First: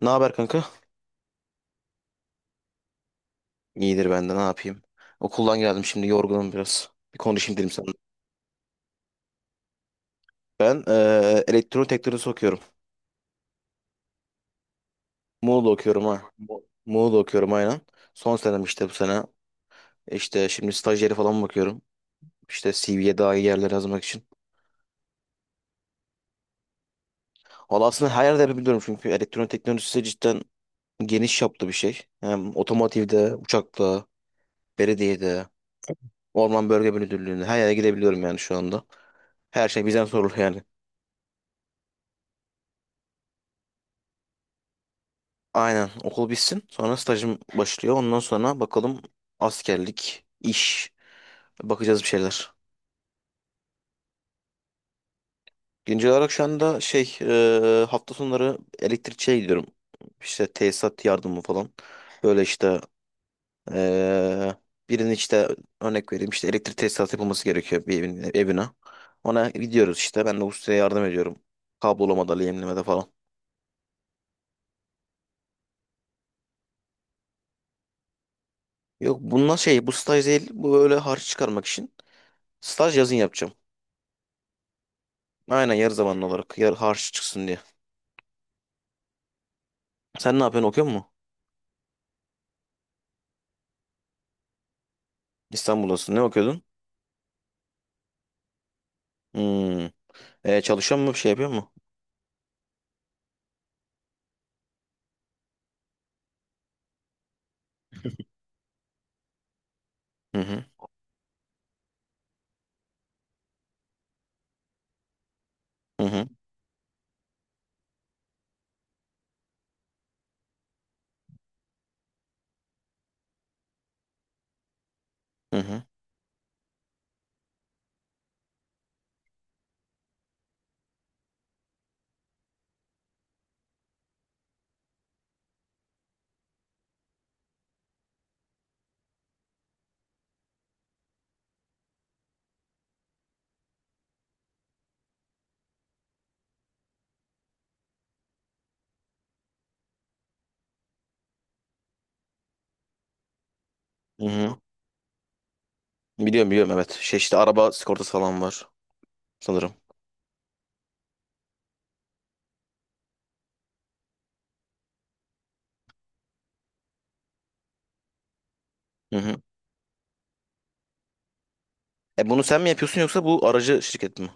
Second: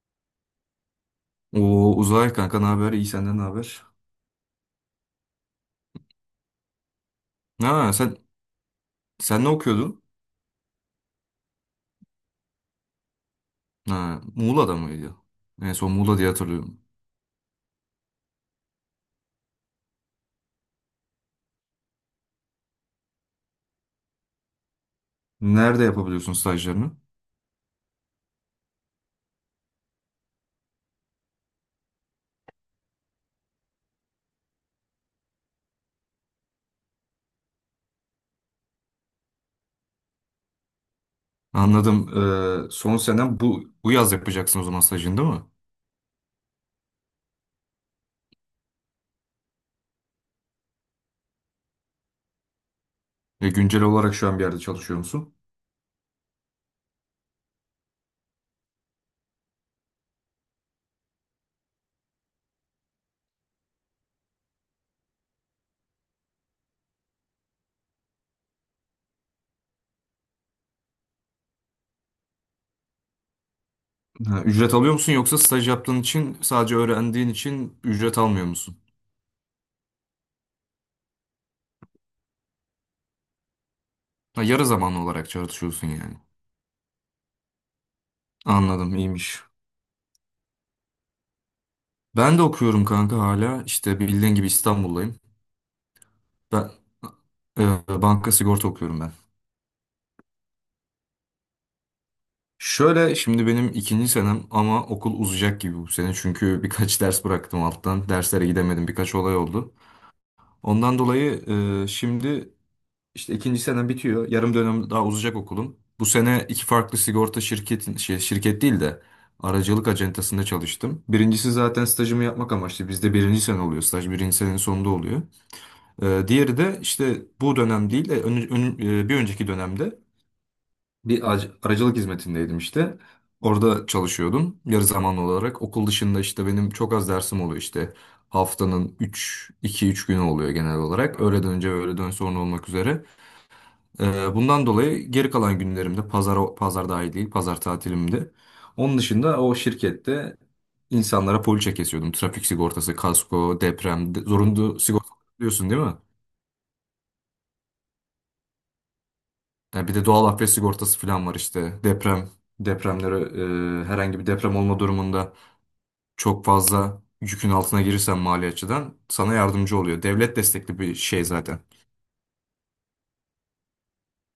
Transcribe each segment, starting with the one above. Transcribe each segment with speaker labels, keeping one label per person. Speaker 1: Ne haber kanka?
Speaker 2: Oo Uzay kanka, ne haber? İyi, senden ne haber?
Speaker 1: İyidir ben de ne yapayım. Okuldan geldim şimdi yorgunum biraz. Bir konuşayım dedim sana.
Speaker 2: Ha sen ne okuyordun?
Speaker 1: Ben elektronik teknolojisi okuyorum.
Speaker 2: Ha, Muğla'da mıydı?
Speaker 1: Muğla'da
Speaker 2: En son
Speaker 1: okuyorum
Speaker 2: Muğla
Speaker 1: ha.
Speaker 2: diye hatırlıyorum.
Speaker 1: Muğla'da okuyorum aynen. Son senem işte bu sene. İşte şimdi stajyeri falan bakıyorum. İşte CV'ye daha iyi yerler yazmak için.
Speaker 2: Nerede yapabiliyorsun stajlarını?
Speaker 1: Valla aslında her yerde yapabiliyorum çünkü elektronik teknolojisi cidden geniş çaplı bir şey. Hem otomotivde, uçakta, belediyede, orman bölge müdürlüğünde her yere gidebiliyorum yani şu anda. Her şey bizden sorulur yani.
Speaker 2: Anladım. Son senen bu yaz yapacaksın o zaman, stajını değil mi?
Speaker 1: Aynen okul bitsin. Sonra stajım başlıyor. Ondan sonra bakalım askerlik, iş. Bakacağız bir şeyler.
Speaker 2: Ve güncel olarak şu an bir yerde çalışıyor musun?
Speaker 1: Güncel olarak şu anda şey hafta sonları elektrikçiye gidiyorum. İşte tesisat yardımı falan. Böyle işte e, birinin işte örnek vereyim işte elektrik tesisatı yapılması gerekiyor bir evine. Ona gidiyoruz işte. Ben de ustaya yardım ediyorum. Kablolamada, lehimlemede falan.
Speaker 2: Ha, ücret alıyor musun yoksa staj yaptığın için, sadece öğrendiğin için ücret almıyor musun?
Speaker 1: Yok bunlar şey bu staj değil. Bu böyle harç çıkarmak için. Staj yazın yapacağım.
Speaker 2: Ha, yarı zamanlı olarak
Speaker 1: Aynen
Speaker 2: çalışıyorsun
Speaker 1: yarı
Speaker 2: yani.
Speaker 1: zamanlı olarak harç çıksın diye.
Speaker 2: Anladım, iyiymiş.
Speaker 1: Sen ne yapıyorsun okuyor musun?
Speaker 2: Ben de okuyorum kanka hala. İşte bildiğin gibi İstanbul'dayım.
Speaker 1: İstanbul'dasın. Ne okuyordun?
Speaker 2: Ben e, banka sigorta okuyorum ben.
Speaker 1: Hmm. E, çalışıyor musun? Bir şey yapıyor mu?
Speaker 2: Şöyle şimdi benim ikinci senem ama okul uzayacak gibi bu sene. Çünkü birkaç ders bıraktım alttan. Derslere gidemedim. Birkaç olay oldu.
Speaker 1: Hı hı.
Speaker 2: Ondan dolayı şimdi işte ikinci senem bitiyor. Yarım dönem daha uzayacak okulum.
Speaker 1: Hı
Speaker 2: Bu
Speaker 1: hı.
Speaker 2: sene iki farklı sigorta şirketin şey, şirket değil de aracılık acentasında çalıştım. Birincisi zaten stajımı yapmak amaçlı. Bizde birinci sene oluyor. Staj birinci senenin sonunda oluyor.
Speaker 1: Hı hı.
Speaker 2: Diğeri de işte bu dönem değil de bir önceki dönemde bir aracılık hizmetindeydim işte. Orada çalışıyordum yarı zamanlı olarak. Okul dışında işte benim çok az dersim oluyor işte. Haftanın üç iki üç günü oluyor genel olarak, öğleden önce ve öğleden sonra olmak üzere. Bundan dolayı geri kalan günlerimde, pazar, pazar dahil değil, pazar tatilimde. Onun dışında o şirkette insanlara poliçe kesiyordum. Trafik sigortası, kasko, deprem,
Speaker 1: Hı hı.
Speaker 2: zorunlu sigorta biliyorsun değil mi?
Speaker 1: Biliyorum biliyorum evet. Şey işte araba sigortası falan var sanırım.
Speaker 2: Yani bir de doğal afet sigortası falan var işte. Depremlere, herhangi bir deprem olma durumunda çok fazla yükün altına girirsen mali açıdan
Speaker 1: Hı
Speaker 2: sana
Speaker 1: hı.
Speaker 2: yardımcı oluyor. Devlet destekli bir şey zaten.
Speaker 1: E bunu sen mi yapıyorsun yoksa bu aracı şirket mi?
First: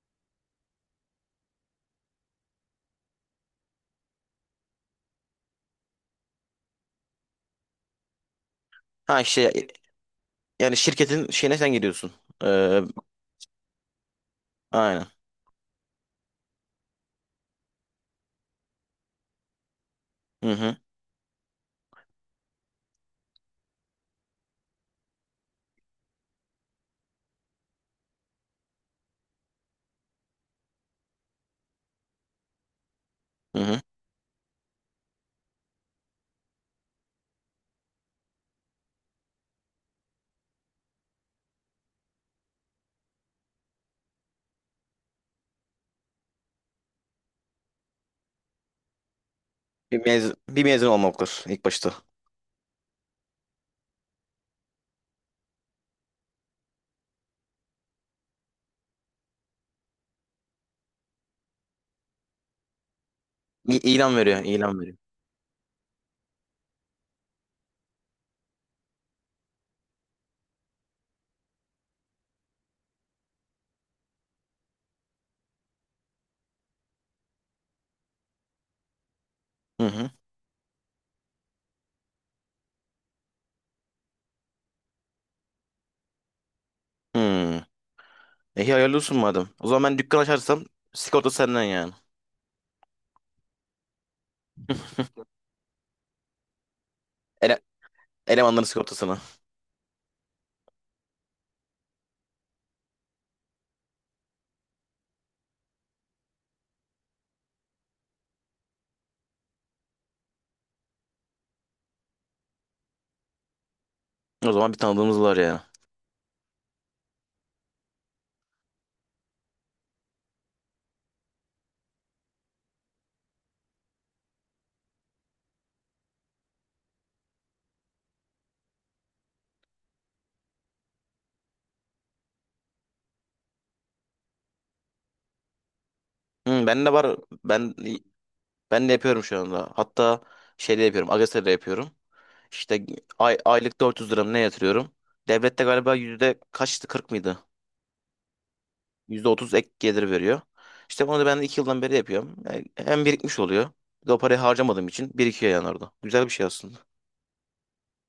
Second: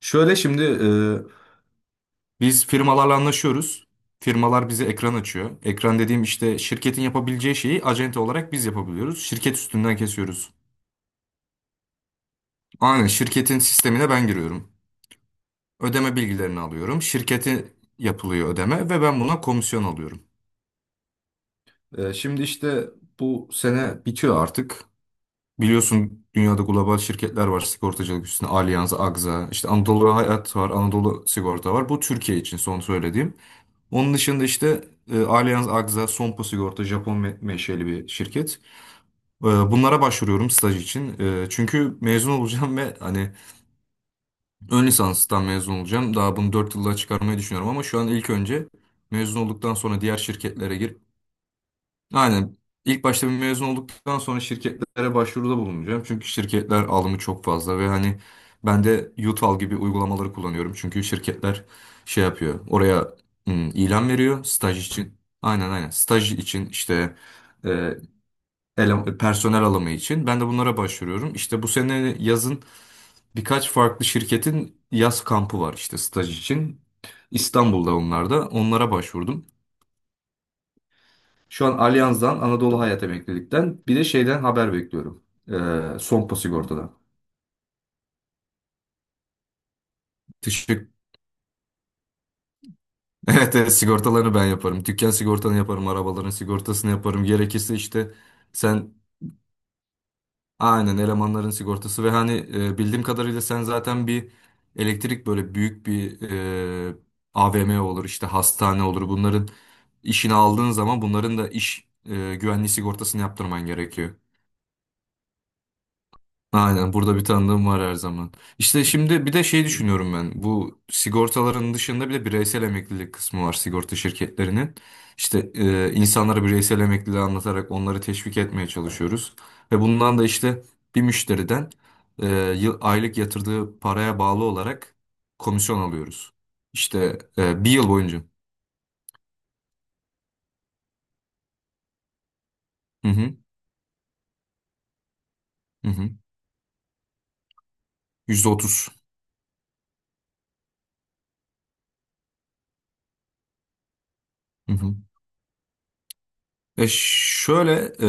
Speaker 2: Şöyle şimdi, biz firmalarla anlaşıyoruz. Firmalar bize ekran açıyor. Ekran dediğim işte şirketin yapabileceği şeyi acente olarak biz
Speaker 1: Ha
Speaker 2: yapabiliyoruz.
Speaker 1: işte
Speaker 2: Şirket üstünden kesiyoruz.
Speaker 1: yani şirketin şeyine sen gidiyorsun. Ee,
Speaker 2: Aynen, şirketin sistemine ben giriyorum.
Speaker 1: aynen.
Speaker 2: Ödeme bilgilerini alıyorum. Şirketi yapılıyor ödeme ve ben buna komisyon alıyorum.
Speaker 1: Hı hı.
Speaker 2: Şimdi işte bu sene bitiyor artık. Biliyorsun dünyada global şirketler var sigortacılık üstüne. Allianz, Agza, işte Anadolu Hayat var, Anadolu Sigorta var. Bu Türkiye için son söylediğim.
Speaker 1: Hı hı.
Speaker 2: Onun dışında işte Allianz, Agza, Sompo Sigorta, Japon menşeli bir şirket. Bunlara başvuruyorum staj için. Çünkü mezun olacağım ve hani ön lisanstan mezun olacağım. Daha bunu 4 yılda çıkarmayı düşünüyorum ama şu an ilk önce mezun olduktan sonra
Speaker 1: Bir
Speaker 2: diğer
Speaker 1: mezun, bir
Speaker 2: şirketlere
Speaker 1: mezun
Speaker 2: girip.
Speaker 1: olmalıdır ilk başta.
Speaker 2: Aynen, İlk başta bir mezun olduktan sonra şirketlere başvuruda bulunacağım. Çünkü şirketler alımı çok fazla ve hani ben de Yutal gibi uygulamaları kullanıyorum. Çünkü şirketler şey yapıyor. Oraya
Speaker 1: İ
Speaker 2: ilan
Speaker 1: ilan veriyor,
Speaker 2: veriyor
Speaker 1: ilan
Speaker 2: staj
Speaker 1: veriyor.
Speaker 2: için. Aynen aynen. Staj için işte e, personel alımı için. Ben de bunlara başvuruyorum. İşte bu sene yazın birkaç farklı şirketin yaz kampı var işte staj için. İstanbul'da onlar da. Onlara başvurdum.
Speaker 1: Hı hı.
Speaker 2: Şu an Allianz'dan, Anadolu Hayat Emeklilik'ten bir de şeyden haber bekliyorum. Sompo Sigorta'dan.
Speaker 1: Hı. E iyi, hayırlı olsun madem. O zaman ben dükkan açarsam
Speaker 2: Teşekkür.
Speaker 1: sigorta senden yani.
Speaker 2: Evet, evet, sigortalarını ben yaparım. Dükkan sigortanı yaparım. Arabaların sigortasını yaparım.
Speaker 1: Ele
Speaker 2: Gerekirse işte
Speaker 1: elemanların
Speaker 2: sen
Speaker 1: sigortasını.
Speaker 2: aynen elemanların sigortası ve hani bildiğim kadarıyla sen zaten bir elektrik böyle büyük bir, e, AVM olur işte hastane olur. Bunların işini aldığın zaman bunların da iş güvenliği sigortasını yaptırman gerekiyor.
Speaker 1: O zaman bir tanıdığımız var ya.
Speaker 2: Aynen, burada bir tanıdığım var her zaman. İşte şimdi bir de şey düşünüyorum ben. Bu sigortaların dışında bir de bireysel emeklilik kısmı var sigorta şirketlerinin. İşte insanlara bireysel emekliliği anlatarak onları teşvik etmeye çalışıyoruz. Ve bundan da işte bir müşteriden e, aylık yatırdığı paraya bağlı olarak komisyon alıyoruz.
Speaker 1: Hı, ben de var.
Speaker 2: İşte bir
Speaker 1: Ben
Speaker 2: yıl boyunca.
Speaker 1: ben de yapıyorum şu anda. Hatta şeyde yapıyorum. Agese'de yapıyorum. İşte
Speaker 2: Hı hı,
Speaker 1: aylık 400 lira mı ne yatırıyorum. Devlette
Speaker 2: hı
Speaker 1: galiba
Speaker 2: hı.
Speaker 1: yüzde kaçtı 40 mıydı?
Speaker 2: %30.
Speaker 1: %30 ek gelir veriyor. İşte bunu da ben 2 yıldan beri yapıyorum. Yani hem birikmiş oluyor. Bir de o parayı harcamadığım için birikiyor yani orada. Güzel bir şey aslında.
Speaker 2: E şöyle e,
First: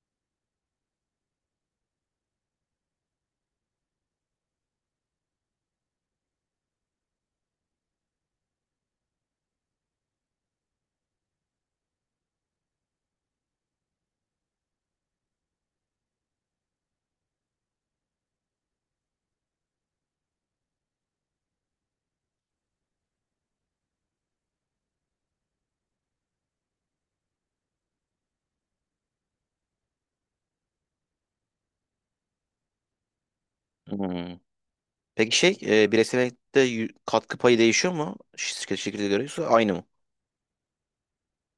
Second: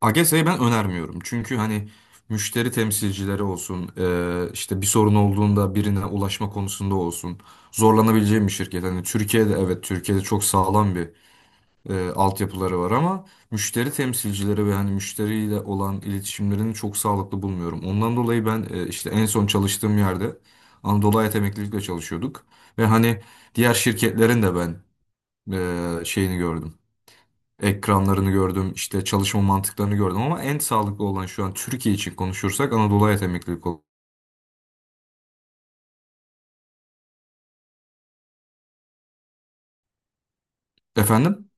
Speaker 2: AGS'yi ben önermiyorum. Çünkü hani müşteri temsilcileri olsun, işte bir sorun olduğunda birine ulaşma konusunda olsun, zorlanabileceğim bir şirket. Hani Türkiye'de, evet, Türkiye'de çok sağlam bir altyapıları var ama müşteri temsilcileri ve hani müşteriyle olan iletişimlerini çok sağlıklı bulmuyorum. Ondan dolayı ben işte en son çalıştığım yerde Anadolu Hayat Emeklilikle çalışıyorduk ve hani diğer şirketlerin de ben şeyini gördüm, ekranlarını gördüm, işte çalışma mantıklarını gördüm ama en sağlıklı olan şu an Türkiye için konuşursak Anadolu Hayat Emeklilik olur.
Speaker 1: Hmm. Peki şey bireysellikte katkı payı değişiyor mu? Şirket şirkete göre yoksa aynı mı?
Speaker 2: Efendim.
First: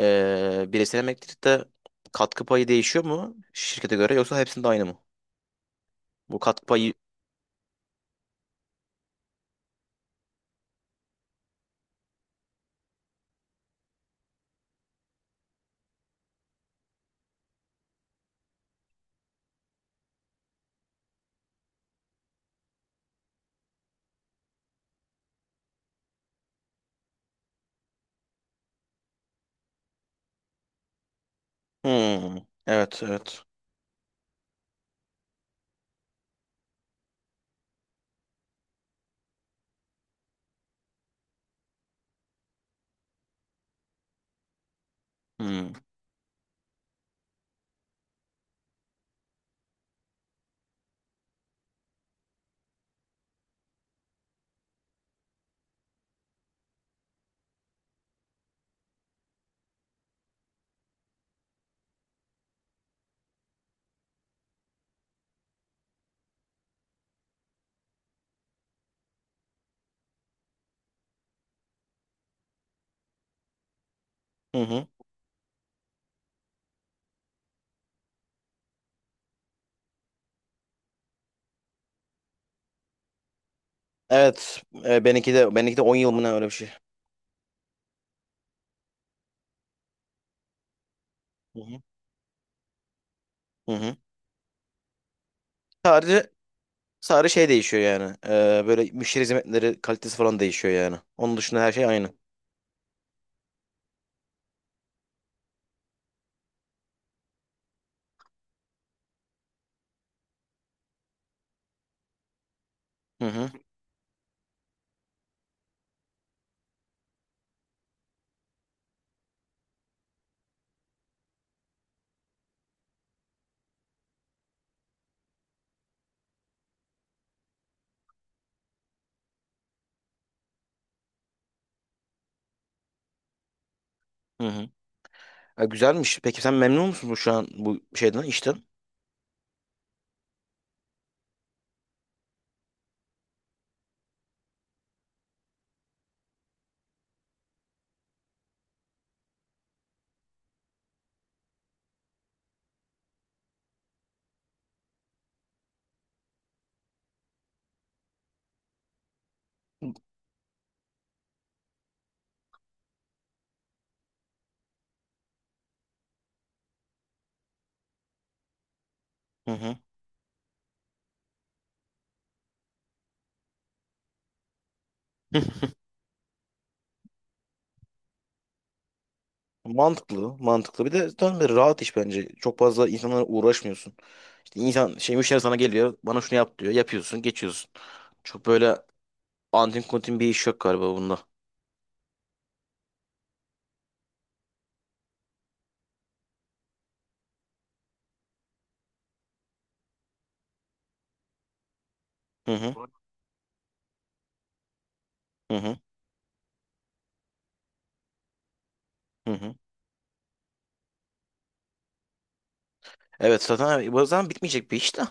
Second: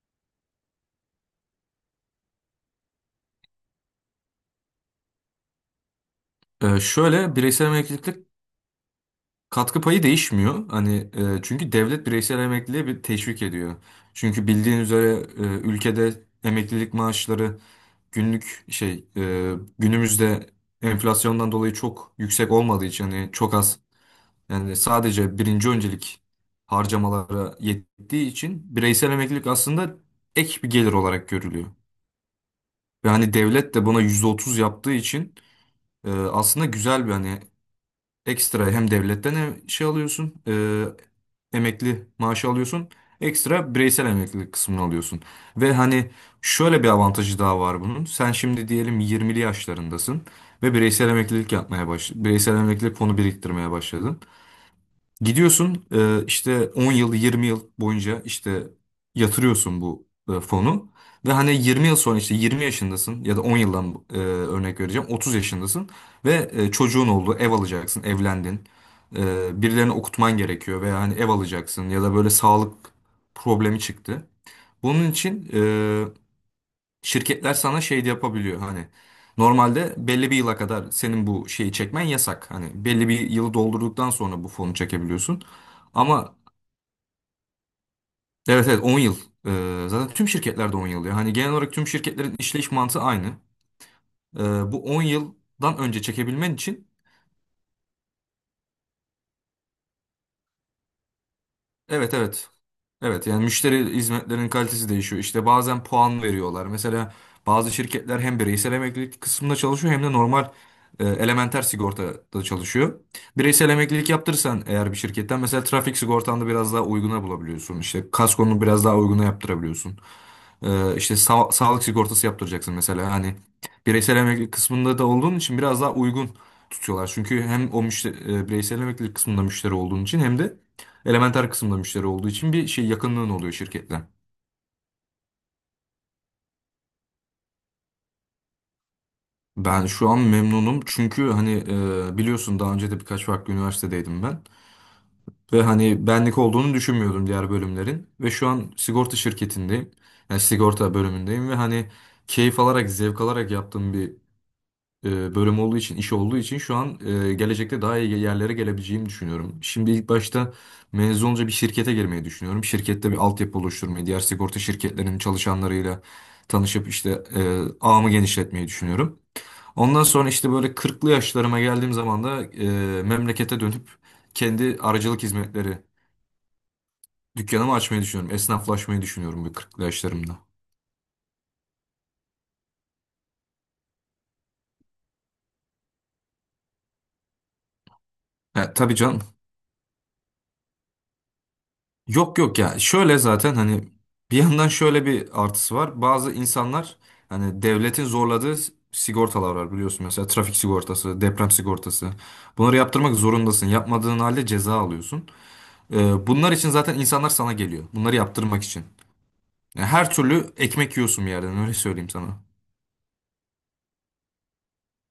Speaker 1: Bireysel emeklilikte katkı payı değişiyor mu şirkete göre yoksa hepsinde aynı mı? Bu katkı payı...
Speaker 2: Şöyle bireysel emeklilik katkı payı değişmiyor. Hani çünkü devlet bireysel emekliliğe bir teşvik ediyor. Çünkü bildiğin üzere ülkede emeklilik maaşları günlük şey, günümüzde enflasyondan dolayı çok yüksek olmadığı için hani çok az. Yani sadece birinci öncelik harcamalara yettiği için bireysel emeklilik aslında ek bir gelir olarak görülüyor.
Speaker 1: Hmm, evet
Speaker 2: Ve hani
Speaker 1: evet.
Speaker 2: devlet de buna %30 yaptığı için aslında güzel bir, hani, ekstra, hem devletten hem şey alıyorsun, emekli maaşı alıyorsun, ekstra bireysel emeklilik kısmını alıyorsun.
Speaker 1: Hmm,
Speaker 2: Ve hani şöyle bir avantajı daha var bunun. Sen şimdi diyelim 20'li yaşlarındasın ve bireysel emeklilik yapmaya baş bireysel emeklilik fonu biriktirmeye başladın. Gidiyorsun, işte 10 yıl 20 yıl boyunca işte yatırıyorsun bu fonu ve hani 20 yıl sonra işte 20 yaşındasın ya da 10 yıldan, örnek vereceğim, 30 yaşındasın ve çocuğun oldu, ev alacaksın, evlendin. Birilerini okutman gerekiyor veya hani ev alacaksın ya da böyle sağlık problemi çıktı.
Speaker 1: hı hı.
Speaker 2: Bunun için şirketler sana şey de yapabiliyor hani normalde belli bir yıla kadar senin bu şeyi çekmen yasak. Hani belli bir yılı doldurduktan sonra bu
Speaker 1: Evet
Speaker 2: fonu
Speaker 1: benimki
Speaker 2: çekebiliyorsun.
Speaker 1: de benimki de 10 yıl mı ne
Speaker 2: Ama
Speaker 1: öyle bir şey.
Speaker 2: evet evet, 10 yıl. Zaten tüm şirketlerde 10 yıl ya. Hani genel
Speaker 1: Hı
Speaker 2: olarak
Speaker 1: hı.
Speaker 2: tüm şirketlerin işleyiş mantığı aynı.
Speaker 1: Hı hı.
Speaker 2: Ee, Bu 10 yıldan önce
Speaker 1: Sadece
Speaker 2: çekebilmen için.
Speaker 1: sadece şey değişiyor yani. Böyle müşteri hizmetleri kalitesi falan değişiyor yani. Onun dışında her şey aynı.
Speaker 2: Evet evet. Evet yani müşteri hizmetlerinin kalitesi değişiyor. İşte bazen puan veriyorlar. Mesela bazı şirketler hem bireysel emeklilik kısmında çalışıyor hem de normal elementer sigortada çalışıyor.
Speaker 1: Hı hı.
Speaker 2: Bireysel emeklilik yaptırırsan eğer bir şirketten, mesela trafik sigortanda biraz daha uyguna bulabiliyorsun. İşte kaskonunu biraz daha uyguna yaptırabiliyorsun. İşte sağlık sigortası yaptıracaksın mesela hani bireysel emeklilik kısmında da olduğun için biraz daha uygun tutuyorlar. Çünkü hem o müşteri, bireysel emeklilik kısmında müşteri olduğun için hem de elementer kısmında müşteri olduğu için bir şey yakınlığın oluyor şirketle.
Speaker 1: Hı hı. E, güzelmiş. Peki sen memnun musun bu şu an bu şeyden işten?
Speaker 2: Ben şu an memnunum çünkü hani, biliyorsun daha önce de birkaç farklı üniversitedeydim ben. Ve hani benlik olduğunu düşünmüyordum diğer bölümlerin. Ve şu an sigorta şirketindeyim. Yani sigorta bölümündeyim ve hani keyif alarak, zevk alarak yaptığım bir bölüm olduğu için, iş olduğu için şu an gelecekte daha iyi yerlere gelebileceğimi düşünüyorum. Şimdi ilk başta mezun olunca bir şirkete girmeyi düşünüyorum. Şirkette bir altyapı oluşturmayı, diğer sigorta şirketlerinin çalışanlarıyla tanışıp işte ağımı genişletmeyi düşünüyorum.
Speaker 1: Hı hı.
Speaker 2: Ondan sonra işte böyle kırklı yaşlarıma geldiğim zaman da memlekete dönüp kendi aracılık hizmetleri dükkanımı açmayı düşünüyorum. Esnaflaşmayı düşünüyorum bu kırklı
Speaker 1: Mantıklı,
Speaker 2: yaşlarımda.
Speaker 1: mantıklı. Bir de tam bir rahat iş bence. Çok fazla insanlara uğraşmıyorsun. İşte insan şey müşteri sana geliyor. Bana şunu yap diyor. Yapıyorsun, geçiyorsun. Çok böyle
Speaker 2: Tabii canım.
Speaker 1: antin kuntin bir iş yok galiba bunda.
Speaker 2: Yok yok ya, şöyle zaten hani bir yandan şöyle bir artısı var. Bazı insanlar hani devletin zorladığı sigortalar var biliyorsun, mesela trafik sigortası, deprem sigortası.
Speaker 1: Hı hı.
Speaker 2: Bunları yaptırmak zorundasın. Yapmadığın halde ceza alıyorsun.
Speaker 1: Hı hı.
Speaker 2: Bunlar için zaten insanlar sana geliyor, bunları yaptırmak için.
Speaker 1: Hı hı.
Speaker 2: Yani her türlü ekmek yiyorsun bir yerden, öyle söyleyeyim sana.
Speaker 1: Evet zaten bu zaman bitmeyecek bir iş de.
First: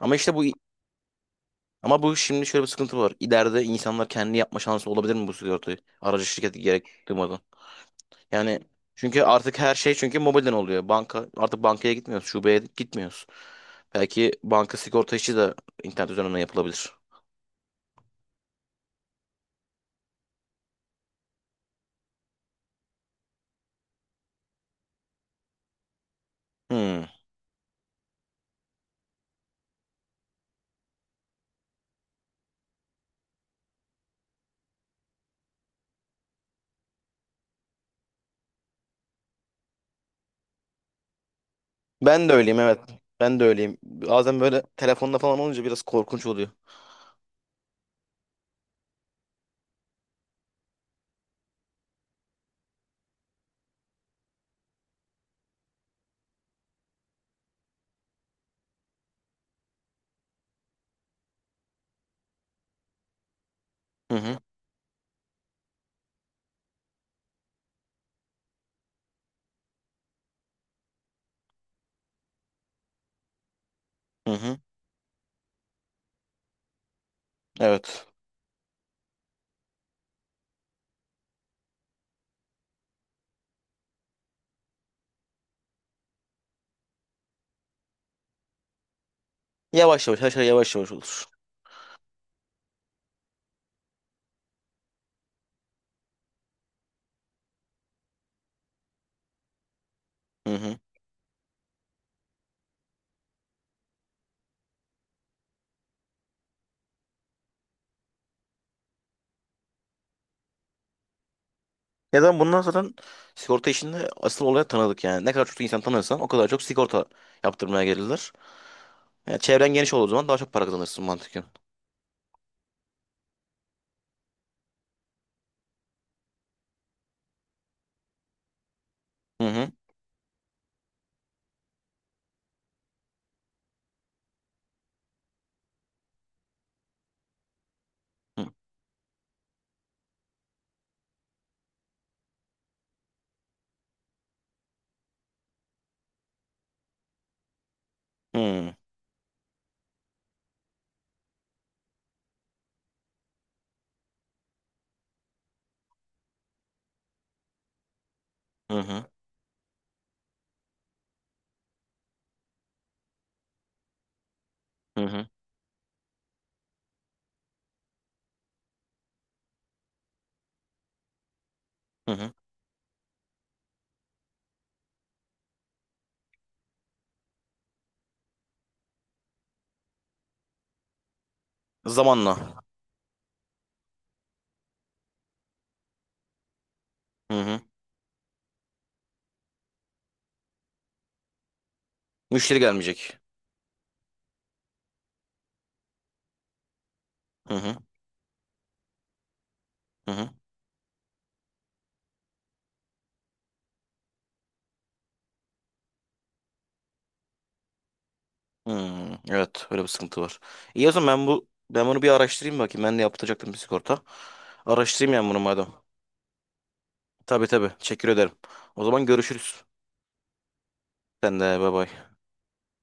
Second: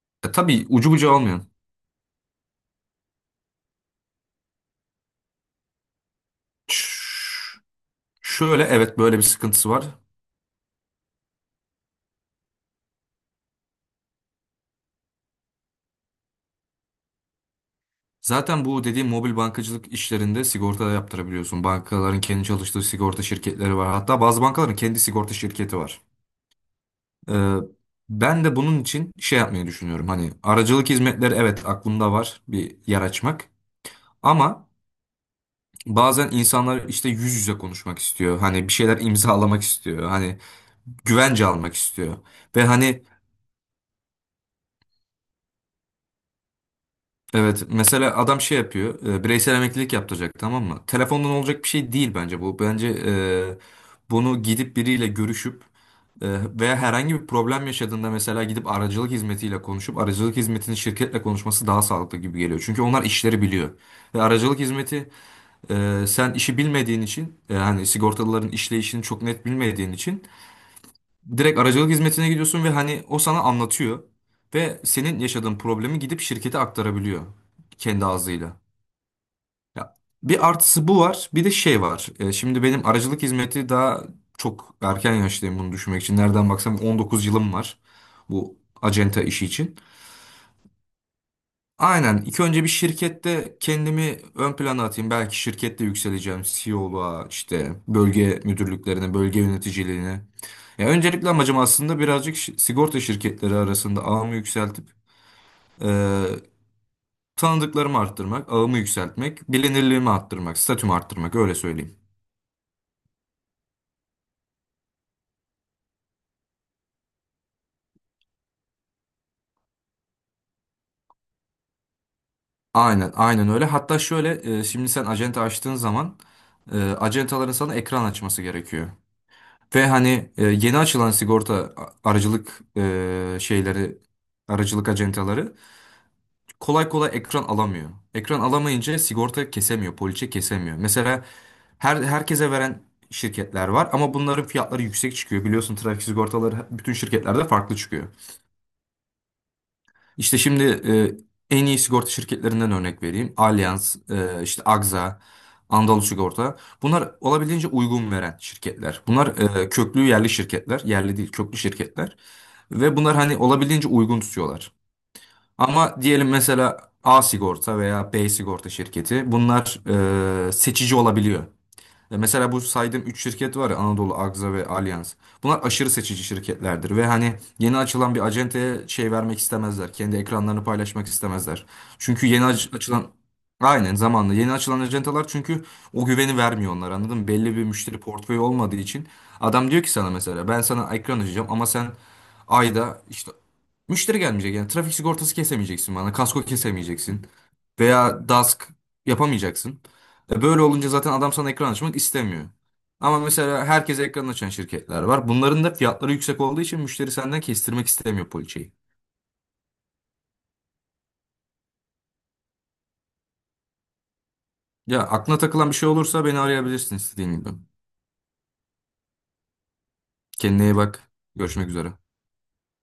Speaker 1: Ama işte bu
Speaker 2: Tabii, ucu bucağı olmayan.
Speaker 1: ama bu şimdi şöyle bir sıkıntı var. İleride insanlar kendi yapma şansı olabilir mi bu sigortayı? Aracı şirketi gerek duymadan.
Speaker 2: Ş-
Speaker 1: Yani
Speaker 2: Şöyle evet, böyle
Speaker 1: çünkü
Speaker 2: bir
Speaker 1: artık
Speaker 2: sıkıntısı
Speaker 1: her
Speaker 2: var.
Speaker 1: şey çünkü mobilden oluyor. Banka artık bankaya gitmiyoruz, şubeye gitmiyoruz. Belki banka sigorta işi de internet üzerinden yapılabilir.
Speaker 2: Zaten bu dediğim mobil bankacılık işlerinde sigorta da yaptırabiliyorsun. Bankaların kendi çalıştığı sigorta şirketleri var. Hatta bazı bankaların kendi sigorta şirketi var.
Speaker 1: Hmm.
Speaker 2: Ee, Ben de bunun için şey yapmayı düşünüyorum. Hani aracılık hizmetleri, evet, aklımda var bir yer açmak. Ama bazen insanlar işte yüz yüze konuşmak istiyor. Hani bir şeyler imzalamak istiyor. Hani güvence almak istiyor.
Speaker 1: Ben de öyleyim
Speaker 2: Ve
Speaker 1: evet.
Speaker 2: hani.
Speaker 1: Ben de öyleyim. Bazen böyle telefonda falan olunca biraz korkunç oluyor.
Speaker 2: Evet, mesela adam şey yapıyor, bireysel emeklilik yaptıracak, tamam mı? Telefondan olacak bir şey değil bence bu. Bence bunu gidip biriyle görüşüp, e, veya herhangi bir problem yaşadığında mesela gidip aracılık hizmetiyle konuşup aracılık hizmetinin şirketle konuşması daha sağlıklı gibi geliyor. Çünkü onlar işleri biliyor.
Speaker 1: Hı
Speaker 2: Ve
Speaker 1: hı.
Speaker 2: aracılık hizmeti, sen işi bilmediğin için, hani sigortalıların işleyişini çok net bilmediğin için direkt aracılık hizmetine gidiyorsun ve hani o sana anlatıyor
Speaker 1: Hı hı.
Speaker 2: ve senin yaşadığın problemi gidip şirkete aktarabiliyor kendi
Speaker 1: Evet.
Speaker 2: ağzıyla. Ya, bir artısı bu var, bir de şey var. Şimdi benim aracılık hizmeti daha çok erken yaştayım bunu düşünmek için. Nereden baksam 19 yılım var bu acenta işi için.
Speaker 1: Yavaş yavaş her şey yavaş yavaş olur.
Speaker 2: Aynen. İlk önce bir şirkette kendimi ön plana atayım. Belki şirkette yükseleceğim. CEO'luğa, işte bölge müdürlüklerine, bölge yöneticiliğine.
Speaker 1: Hı hı.
Speaker 2: Ya öncelikle amacım aslında birazcık sigorta şirketleri arasında ağımı yükseltip, e, tanıdıklarımı arttırmak, ağımı yükseltmek, bilinirliğimi arttırmak, statümü arttırmak, öyle söyleyeyim.
Speaker 1: Ya da bundan sonra sigorta işinde asıl olaya tanıdık yani. Ne kadar çok insan tanırsan o kadar çok sigorta yaptırmaya gelirler. Yani çevren geniş olduğu zaman daha çok para kazanırsın mantıken.
Speaker 2: Aynen, aynen öyle. Hatta şöyle, şimdi sen acente açtığın zaman acentaların sana ekran açması gerekiyor.
Speaker 1: Hı hı.
Speaker 2: Ve hani, yeni açılan sigorta aracılık şeyleri, aracılık acentaları kolay kolay ekran alamıyor. Ekran
Speaker 1: Hı
Speaker 2: alamayınca sigorta kesemiyor, poliçe kesemiyor. Mesela herkese veren şirketler var ama bunların fiyatları yüksek çıkıyor. Biliyorsun trafik sigortaları bütün şirketlerde farklı çıkıyor.
Speaker 1: hı.
Speaker 2: İşte şimdi, en iyi sigorta şirketlerinden örnek vereyim. Allianz, işte Agza, Anadolu Sigorta. Bunlar olabildiğince uygun veren
Speaker 1: Hı
Speaker 2: şirketler.
Speaker 1: hı.
Speaker 2: Bunlar köklü yerli şirketler. Yerli değil, köklü şirketler. Ve bunlar hani olabildiğince uygun tutuyorlar.
Speaker 1: Hı hı.
Speaker 2: Ama diyelim mesela A sigorta veya B sigorta şirketi, bunlar seçici olabiliyor.
Speaker 1: Hı hı.
Speaker 2: Mesela bu saydığım 3 şirket var ya, Anadolu, Agza ve Allianz. Bunlar aşırı seçici şirketlerdir ve hani yeni açılan bir acenteye şey vermek istemezler. Kendi ekranlarını paylaşmak istemezler. Çünkü yeni
Speaker 1: Zamanla.
Speaker 2: açılan, aynen, zamanla yeni açılan acentalar çünkü o güveni vermiyor onlar, anladın mı?
Speaker 1: Hı
Speaker 2: Belli
Speaker 1: hı.
Speaker 2: bir müşteri portföyü olmadığı için adam diyor ki sana, mesela, ben sana ekran açacağım ama sen
Speaker 1: Müşteri
Speaker 2: ayda
Speaker 1: gelmeyecek.
Speaker 2: işte. Müşteri gelmeyecek yani, trafik sigortası kesemeyeceksin bana. Kasko kesemeyeceksin.
Speaker 1: Hı hı.
Speaker 2: Veya DASK yapamayacaksın.
Speaker 1: Hı hı.
Speaker 2: Böyle olunca zaten adam sana ekran açmak istemiyor. Ama mesela herkese ekran açan şirketler var. Bunların da fiyatları yüksek olduğu için müşteri senden kestirmek istemiyor poliçeyi.
Speaker 1: Hmm, evet öyle bir sıkıntı var. İyi o zaman ben bunu bir araştırayım bakayım. Ben de yaptıracaktım bir sigorta.
Speaker 2: Ya
Speaker 1: Araştırayım yani bunu
Speaker 2: aklına
Speaker 1: madem.
Speaker 2: takılan bir şey olursa beni arayabilirsin istediğin
Speaker 1: Tabii
Speaker 2: gibi.
Speaker 1: tabii. Teşekkür ederim. O zaman görüşürüz.
Speaker 2: Kendine iyi bak.
Speaker 1: Sen de
Speaker 2: Görüşmek
Speaker 1: bay
Speaker 2: üzere.
Speaker 1: bay.